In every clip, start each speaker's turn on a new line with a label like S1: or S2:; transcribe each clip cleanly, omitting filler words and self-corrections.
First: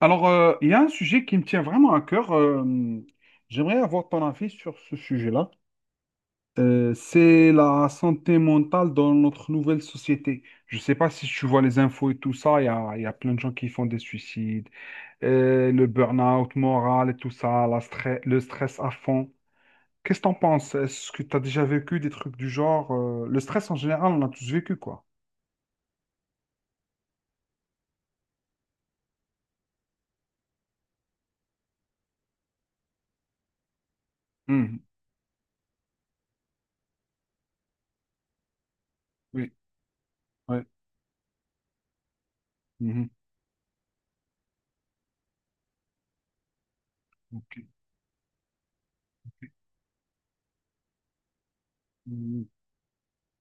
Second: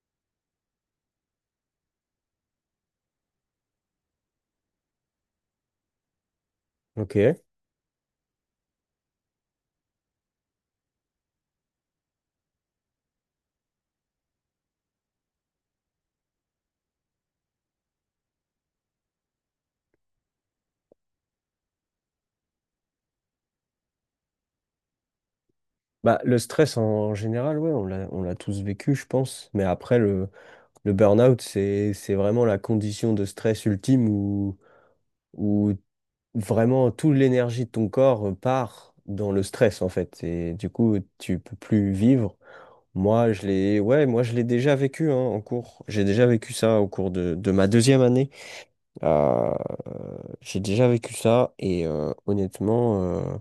S1: Il y a un sujet qui me tient vraiment à cœur. J'aimerais avoir ton avis sur ce sujet-là.
S2: Ok.
S1: C'est la santé mentale dans notre nouvelle société. Je ne sais pas si tu vois les infos et tout ça. Il y a plein de gens qui font des suicides, le burn-out moral et tout ça, le stress à fond. Qu'est-ce que t'en penses? Est-ce que tu as déjà vécu des trucs du genre? Le stress en général, on l'a tous vécu, quoi.
S2: Bah, le stress en général, ouais, on l'a tous vécu, je pense. Mais après, le burn-out, c'est vraiment la condition de stress ultime où,
S1: Mhm.
S2: où vraiment toute l'énergie de ton corps part dans le
S1: Oui,
S2: stress, en fait. Et
S1: ouais.
S2: du coup, tu peux plus vivre.
S1: Mhm.
S2: Moi, je l'ai, ouais, moi, je l'ai déjà vécu, hein, en cours. J'ai déjà vécu ça au cours de ma
S1: Ok.
S2: deuxième année. Euh, j'ai déjà vécu ça et
S1: Mhm.
S2: honnêtement,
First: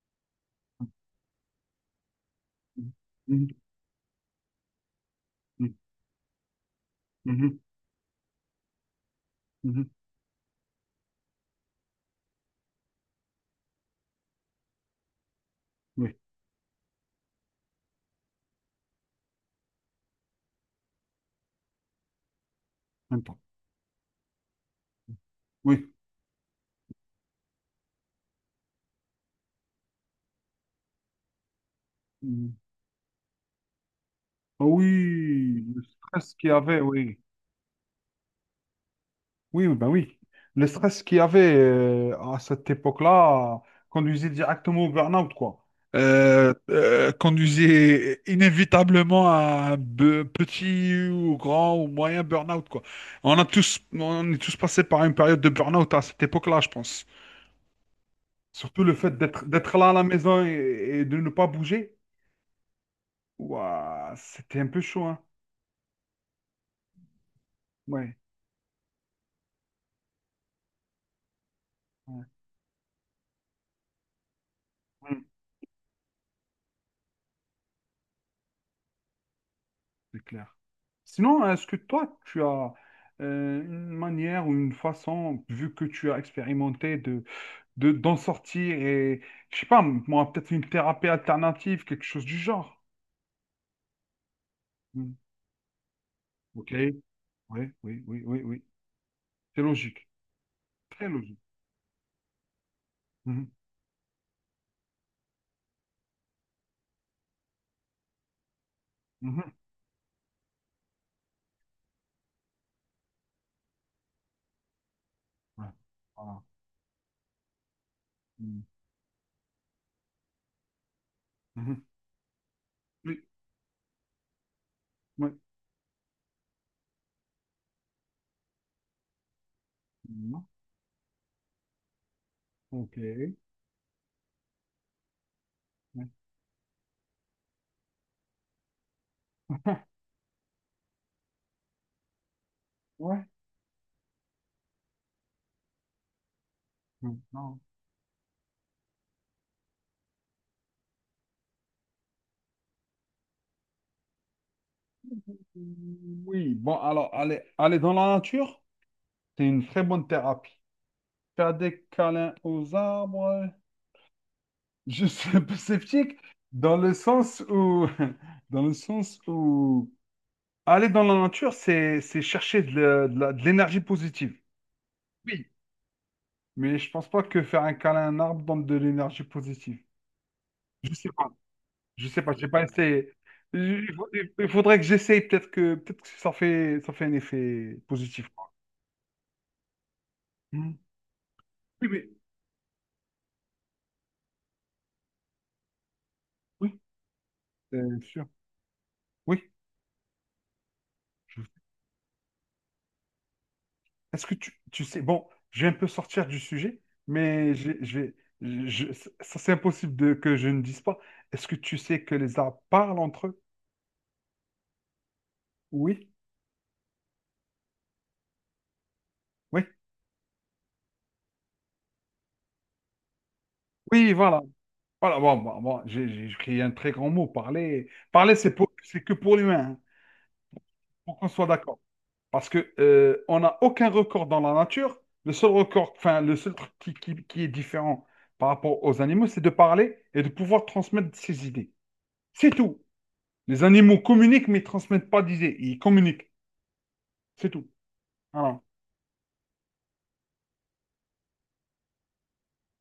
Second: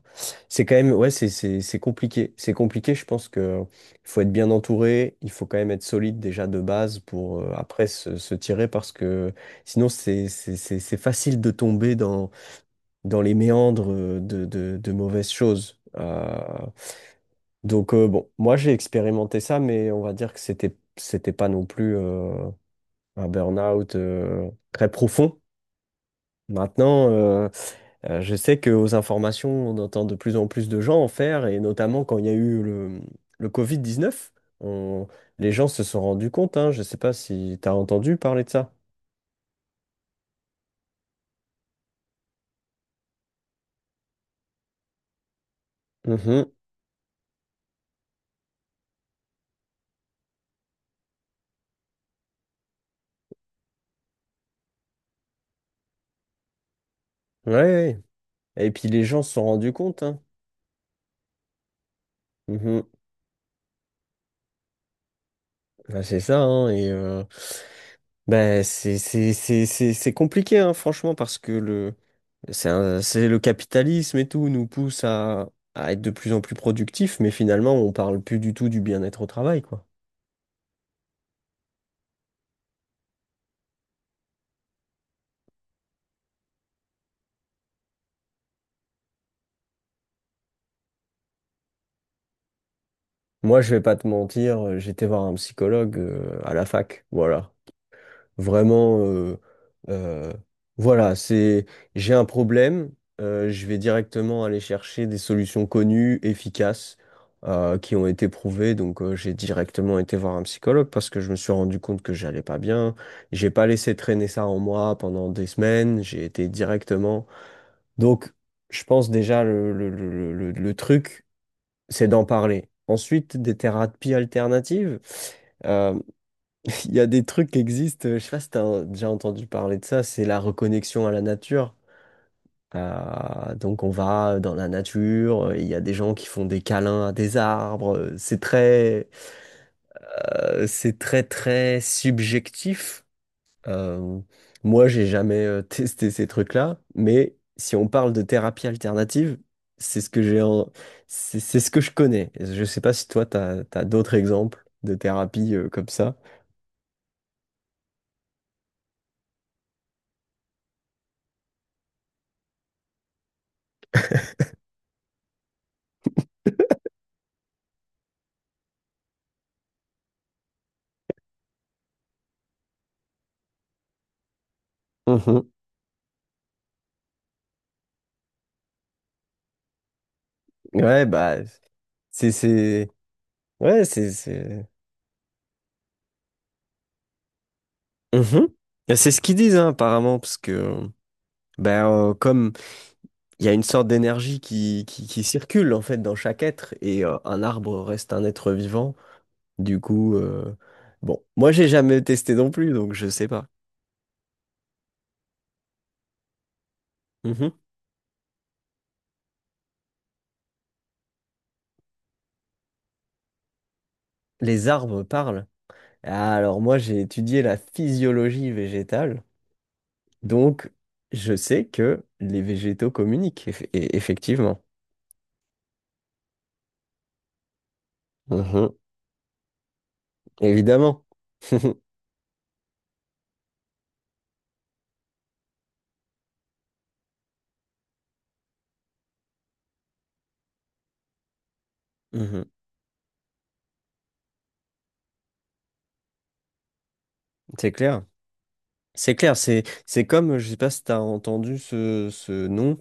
S2: c'est quand même, ouais, c'est compliqué. C'est compliqué, je pense
S1: Mhm.
S2: que il faut être bien entouré, il faut quand même
S1: Mhm.
S2: être solide déjà de base pour
S1: Mhm.
S2: après se tirer parce que
S1: Mhm.
S2: sinon c'est facile de tomber dans les méandres de mauvaises choses.
S1: Oui,
S2: Donc bon, moi j'ai expérimenté ça, mais on va dire que c'était pas non plus
S1: même
S2: un
S1: temps.
S2: burn-out très profond.
S1: Oui.
S2: Maintenant, je sais qu'aux informations, on entend de plus en plus de gens en faire, et notamment quand il y a
S1: Mm.
S2: eu le Covid-19,
S1: Ah
S2: on- les
S1: oui,
S2: gens
S1: le
S2: se sont rendus
S1: stress qu'il y
S2: compte, hein, je
S1: avait,
S2: ne sais pas
S1: oui.
S2: si tu as entendu parler de ça.
S1: Oui, oui, ben oui. Le stress qu'il y avait à cette époque-là conduisait directement au burn-out, quoi.
S2: Mhm.
S1: Conduisait inévitablement à un petit ou grand ou moyen burn-out, quoi. On est tous passés par une période de burn-out à cette époque-là, je pense.
S2: Ouais, ouais. Et
S1: Surtout
S2: puis
S1: le
S2: les
S1: fait
S2: gens se sont rendus
S1: d'être là à la
S2: compte, hein.
S1: maison et de ne pas bouger,
S2: Mhm.
S1: ouah, c'était un peu chaud, hein.
S2: Ouais, c'est ça, hein, et
S1: Ouais.
S2: ben, c'est compliqué, hein, franchement, parce que
S1: Ouais.
S2: c'est le capitalisme et tout nous pousse
S1: Mm.
S2: à être de plus en plus productifs, mais finalement, on parle plus du tout du bien-être au travail, quoi.
S1: C'est clair. Sinon, est-ce que toi, tu as une manière ou une façon, vu que tu as expérimenté, d'en sortir et, je sais pas, moi, peut-être une thérapie alternative, quelque chose du genre.
S2: Moi, je vais pas te mentir, j'étais
S1: Hmm.
S2: voir un psychologue à la
S1: Ok.
S2: fac. Voilà.
S1: Oui, oui, oui, oui, oui.
S2: Vraiment,
S1: C'est logique.
S2: euh,
S1: Très
S2: voilà,
S1: logique.
S2: j'ai un problème,
S1: Mhm.
S2: je vais directement aller chercher des solutions connues, efficaces, qui ont été prouvées. Donc, j'ai
S1: Mhm.
S2: directement été voir un psychologue parce que je me suis rendu compte que j'allais pas bien. J'ai pas laissé traîner ça en moi pendant des
S1: Ouais.
S2: semaines. J'ai
S1: Voilà.
S2: été directement. Donc,
S1: Hmm.
S2: je pense déjà le truc
S1: Mhm.
S2: c'est d'en parler.
S1: Oui,
S2: Ensuite, des thérapies alternatives.
S1: oui.
S2: Euh, il y a des trucs qui existent, je sais pas si tu as déjà entendu parler de ça, c'est la
S1: Non.
S2: reconnexion à la nature.
S1: Ok.
S2: Donc on va dans la nature, il y a des
S1: Ouais.
S2: gens qui font des câlins à des arbres, c'est très très subjectif. Euh, moi, j'ai jamais testé ces trucs-là,
S1: Hmm.
S2: mais
S1: Non.
S2: si on parle de thérapie alternative, c'est ce que j'ai en... c'est ce que je connais. Je sais pas si toi, t'as d'autres exemples de thérapies comme ça.
S1: Oui, bon, alors, aller dans la nature, c'est une très bonne thérapie. Cadet câlin aux arbres. Je suis sceptique dans le sens où, dans le sens où aller dans la nature, c'est chercher de l'énergie positive. Oui.
S2: Mhm.
S1: Mais je pense pas que faire un câlin à un arbre donne de l'énergie positive. Je
S2: Ouais,
S1: sais pas.
S2: bah,
S1: Je sais
S2: c'est,
S1: pas. J'ai pas
S2: c'est,
S1: essayé. Il faut- il
S2: c'est,
S1: faudrait que j'essaye. Peut-être que ça fait un effet positif.
S2: Mhm.
S1: Quoi.
S2: Et c'est ce qu'ils disent, hein, apparemment, parce
S1: Hmm.
S2: que, ben,
S1: Oui, mais
S2: comme il y a une sorte d'énergie qui circule, en fait, dans chaque être,
S1: oui,
S2: et un arbre
S1: c'est
S2: reste un
S1: sûr.
S2: être vivant.
S1: Oui.
S2: Du coup, bon, moi j'ai jamais testé non plus, donc je sais pas.
S1: Tu sais, bon, je vais un peu sortir du sujet, mais
S2: Mhm.
S1: je vais, je- ça c'est impossible de, que je ne dise pas. Est-ce que tu sais que les arbres parlent entre eux?
S2: Les arbres parlent.
S1: Oui,
S2: Ah, alors moi j'ai étudié la physiologie végétale,
S1: oui,
S2: donc je sais que les végétaux communiquent,
S1: oui, voilà.
S2: effectivement.
S1: Voilà, bon, bon, bon, j'ai écrit un très grand mot, parler. Parler,
S2: Mhm.
S1: c'est que pour l'humain, hein,
S2: Évidemment.
S1: pour qu'on soit d'accord. Parce que on n'a aucun record dans la nature. Le seul record, enfin, le seul truc qui est différent par rapport aux animaux, c'est de parler et de pouvoir transmettre ses idées.
S2: Mhm.
S1: C'est tout. Les animaux communiquent, mais ne transmettent pas d'idées. Ils communiquent. C'est tout.
S2: C'est clair.
S1: Voilà.
S2: C'est clair, c'est comme, je sais pas si tu as entendu ce nom,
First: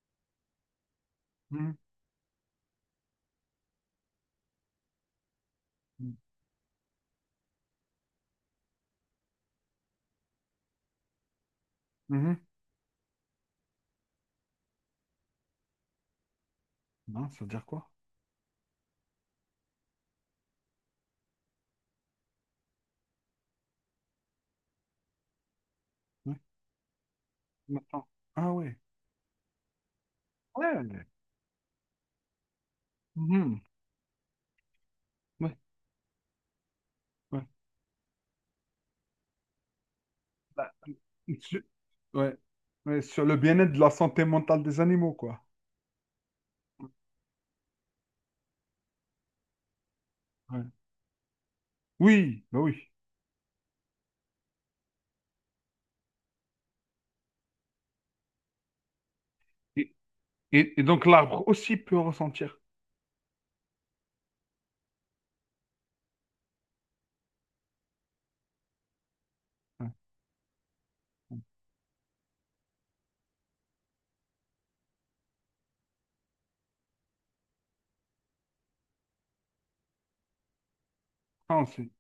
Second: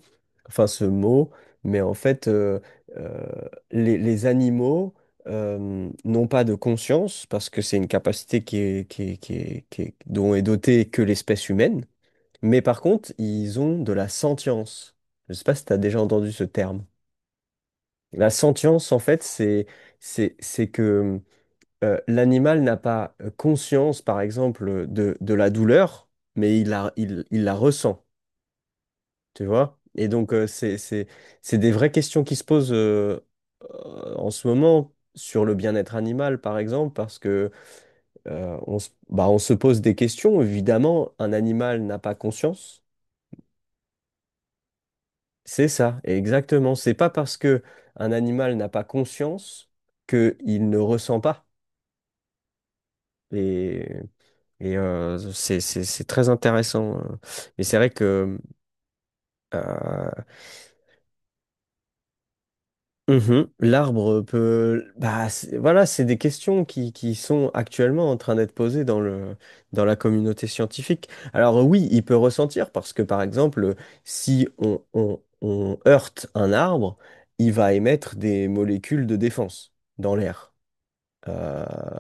S2: enfin ce mot,
S1: Mhm.
S2: mais en fait, euh, les animaux n'ont pas de conscience, parce que c'est une capacité dont est dotée que l'espèce humaine,
S1: Mhm.
S2: mais par contre, ils ont de la sentience. Je sais pas si tu as déjà entendu ce terme.
S1: Non, ça veut dire quoi?
S2: La sentience, en fait, c'est que l'animal n'a pas conscience, par exemple, de la douleur,
S1: Ouais.
S2: mais il la ressent,
S1: Maintenant. Ah ouais.
S2: tu vois? Et donc,
S1: Ouais.
S2: c'est des vraies questions qui se posent
S1: Mhm.
S2: en ce moment sur
S1: Ouais.
S2: le bien-être animal, par exemple, parce
S1: Ouais.
S2: que on se, bah, on se pose des questions.
S1: Bah,
S2: Évidemment, un
S1: sur...
S2: animal n'a pas
S1: ouais.
S2: conscience.
S1: Ouais, sur le bien-être de la santé mentale des animaux, quoi.
S2: C'est ça, exactement. C'est pas parce que un animal n'a pas conscience qu'il
S1: Ouais.
S2: ne ressent pas.
S1: Oui, bah oui.
S2: Et Et c'est très intéressant. Mais c'est vrai que
S1: Et,
S2: euh,
S1: et donc l'arbre aussi peut ressentir.
S2: mhm, l'arbre peut... Bah, voilà, c'est des questions qui sont actuellement en train d'être posées dans dans
S1: Ouais.
S2: la communauté scientifique. Alors oui, il peut ressentir parce que, par exemple, si on heurte un arbre, il va émettre des molécules de défense dans l'air.
S1: Ah,
S2: Euh,
S1: on sait.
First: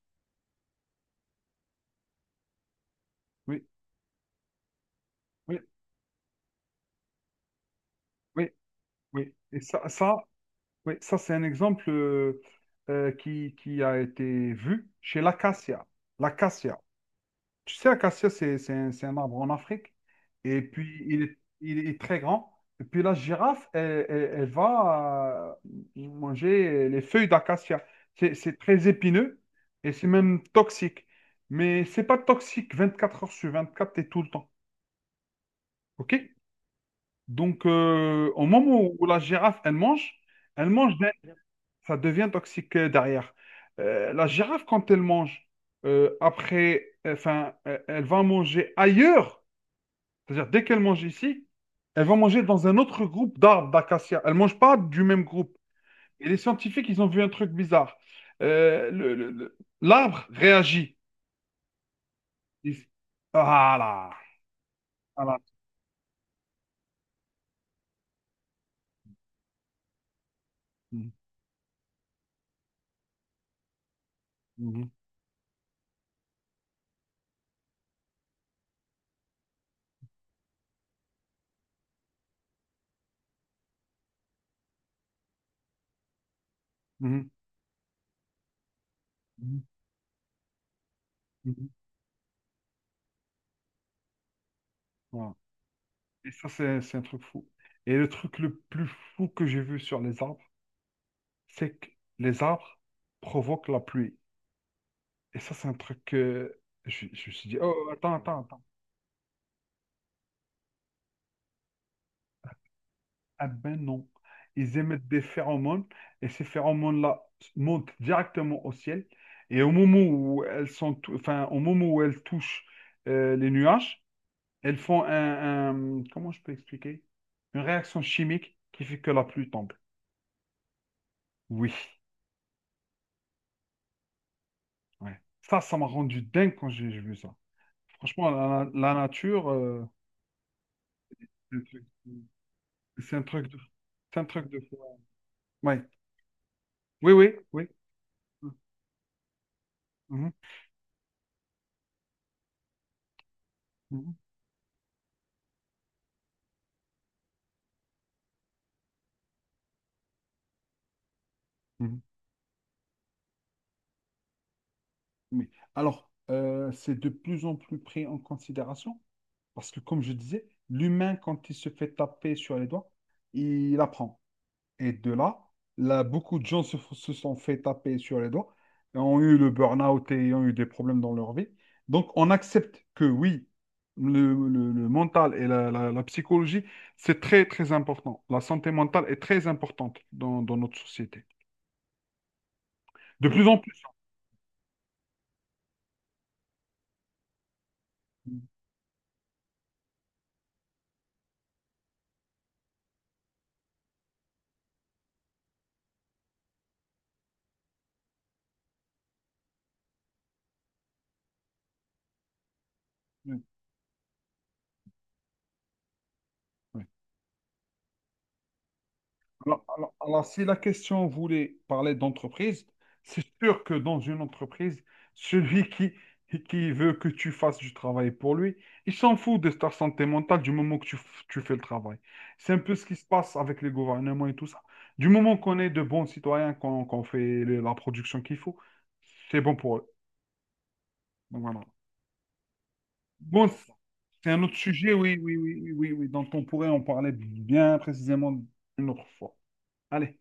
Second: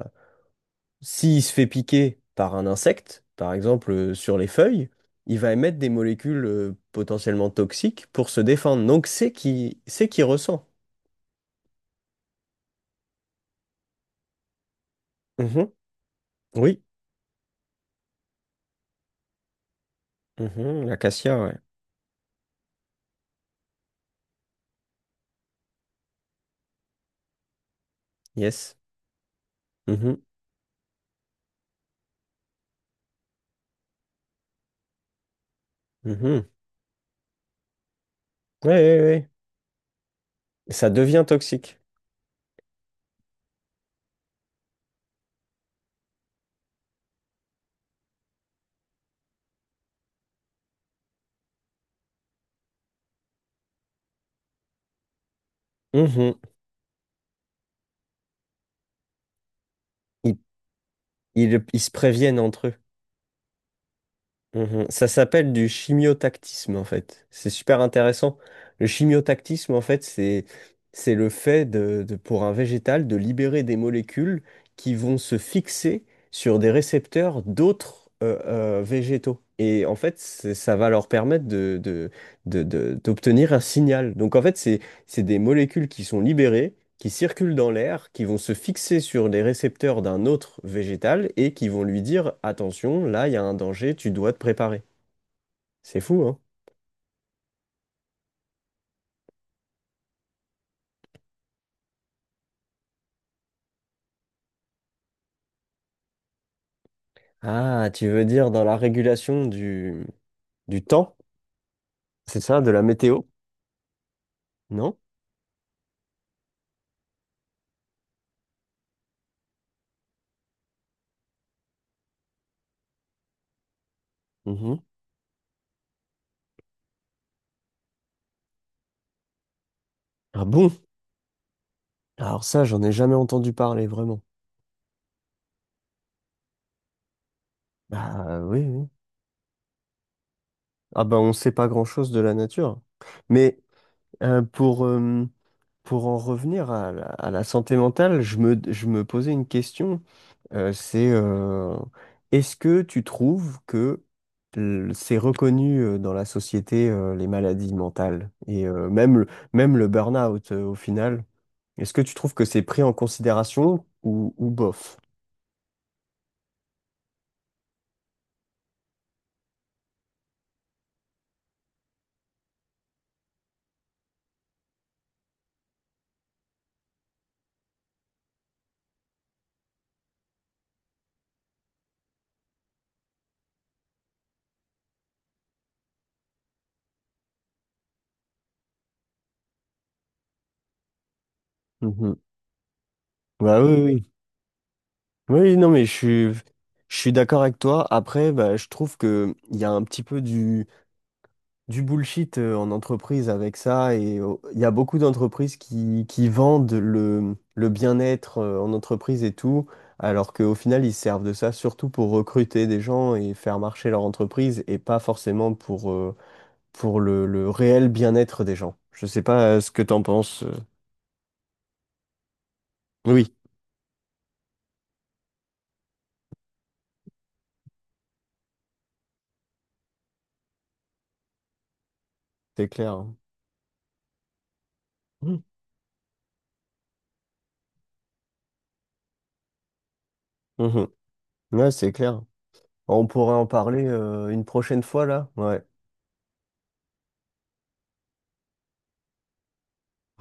S2: S'il se fait piquer par un insecte, par
S1: Oui,
S2: exemple sur les feuilles, il va
S1: oui,
S2: émettre des molécules potentiellement toxiques pour se
S1: oui,
S2: défendre. Donc
S1: oui. Et ça,
S2: c'est
S1: ça,
S2: qui ressent.
S1: oui, ça c'est un exemple qui a été vu chez
S2: Mhm.
S1: l'acacia. L'acacia.
S2: Oui.
S1: Tu sais, acacia, c'est un arbre en Afrique. Et
S2: Mhm.
S1: puis,
S2: L'acacia, ouais.
S1: il est très grand. Et puis, la girafe, elle, elle- elle va manger les feuilles d'acacia. C'est
S2: Yes.
S1: très épineux et c'est
S2: Mhm.
S1: même toxique. Mais c'est pas toxique 24 heures sur 24 et tout le temps. OK?
S2: Mhm.
S1: Donc, au
S2: Ouais,
S1: moment
S2: ouais,
S1: où la
S2: ouais.
S1: girafe, elle mange, elle
S2: Ça
S1: mange, d'un-
S2: devient toxique.
S1: ça devient toxique derrière. La girafe, quand elle mange, elle va manger ailleurs, c'est-à-dire, dès qu'elles mangent ici, elles vont manger dans un autre groupe d'arbres d'acacia. Elles ne mangent pas du même groupe. Et les
S2: Mhm.
S1: scientifiques, ils ont vu un truc bizarre. L'arbre
S2: Ils,
S1: réagit.
S2: ils se préviennent entre eux.
S1: Ils- Voilà.
S2: Mhm. Ça
S1: Voilà.
S2: s'appelle du chimiotactisme en fait. C'est super intéressant. Le chimiotactisme en fait,
S1: Mhm,
S2: c'est le fait pour un végétal de libérer des molécules
S1: mhm,
S2: qui vont se fixer sur des récepteurs d'autres végétaux. Et en fait, ça va leur permettre d'obtenir un signal. Donc en fait, c'est des molécules qui sont libérées qui
S1: mhm,
S2: circulent dans l'air, qui vont se fixer sur les
S1: mhm,
S2: récepteurs d'un autre végétal et qui
S1: mhm.
S2: vont lui dire, attention, là, il y a un danger, tu dois te préparer.
S1: Voilà.
S2: C'est fou,
S1: Et
S2: hein?
S1: ça, c'est un truc fou. Et le truc le plus fou que j'ai vu sur les arbres, c'est que les arbres provoquent la pluie. Et ça, c'est un truc que je me suis dit, oh,
S2: Ah, tu
S1: attends,
S2: veux
S1: attends,
S2: dire
S1: attends.
S2: dans la régulation du temps, c'est ça, de la météo,
S1: Ah ben non. Ils
S2: non?
S1: émettent des phéromones et ces phéromones-là montent directement au ciel. Et au moment où elles sont, tou- enfin, au moment où elles touchent les nuages, elles
S2: Mhm.
S1: font comment je peux expliquer? Une réaction chimique qui fait que la pluie tombe.
S2: Ah bon?
S1: Oui,
S2: Alors ça, j'en ai jamais entendu parler, vraiment.
S1: ouais. Ça m'a rendu dingue quand j'ai vu ça. Franchement,
S2: Bah oui, oui.
S1: la nature,
S2: Ah bah on sait pas grand-chose de la nature. Mais
S1: c'est un
S2: euh,
S1: truc c'est un truc de fou.
S2: pour, euh,
S1: Ouais.
S2: pour en revenir à
S1: Ouais. Oui,
S2: à
S1: oui,
S2: la
S1: oui.
S2: santé mentale, je me posais une question.
S1: Mhm,
S2: C'est est-ce que tu trouves que
S1: mhm,
S2: c'est reconnu dans la société les maladies mentales et même même le burn-out au final? Est-ce que
S1: mhm.
S2: tu trouves que c'est pris en considération ou bof?
S1: Mais alors, c'est de plus en plus pris en considération parce que, comme je disais, l'humain, quand il se fait taper sur les doigts, il apprend. Et de là, là, beaucoup de gens se sont fait taper sur les doigts, et ont eu le burn-out et ont eu des problèmes dans leur vie. Donc, on accepte que oui, le mental et la psychologie, c'est très, très important. La santé mentale est très importante dans, dans notre société.
S2: Mhm.
S1: De plus en
S2: Bah
S1: plus.
S2: oui, oui. Oui, oui, non, mais je suis d'accord avec toi. Après,
S1: Oui.
S2: bah, je trouve que il y a un petit peu du bullshit en entreprise avec ça et il y a beaucoup d'entreprises qui vendent le bien-être en entreprise et tout, alors qu'au final ils se servent de ça surtout pour recruter des gens et
S1: Oui.
S2: faire marcher leur entreprise et pas forcément pour le réel bien-être des gens. Je sais pas ce que t'en
S1: Alors,
S2: penses.
S1: si la question voulait parler d'entreprise, c'est
S2: Oui,
S1: sûr que dans une entreprise, celui qui, qui veut que tu fasses du travail pour lui, il s'en fout de ta santé mentale du moment que tu fais le travail. C'est un
S2: c'est
S1: peu ce qui se
S2: clair.
S1: passe avec les gouvernements et tout ça. Du moment
S2: Mhm.
S1: qu'on est de bons citoyens, qu'on fait la production qu'il faut, c'est bon pour eux.
S2: Mhm.
S1: Donc voilà.
S2: Ouais, c'est clair. On pourrait en
S1: Bon, c-
S2: parler
S1: c'est un
S2: une
S1: autre
S2: prochaine
S1: sujet,
S2: fois
S1: oui,
S2: là.
S1: oui, oui,
S2: Ouais.
S1: oui, oui, oui, dont on pourrait en parler bien précisément une autre fois. Allez.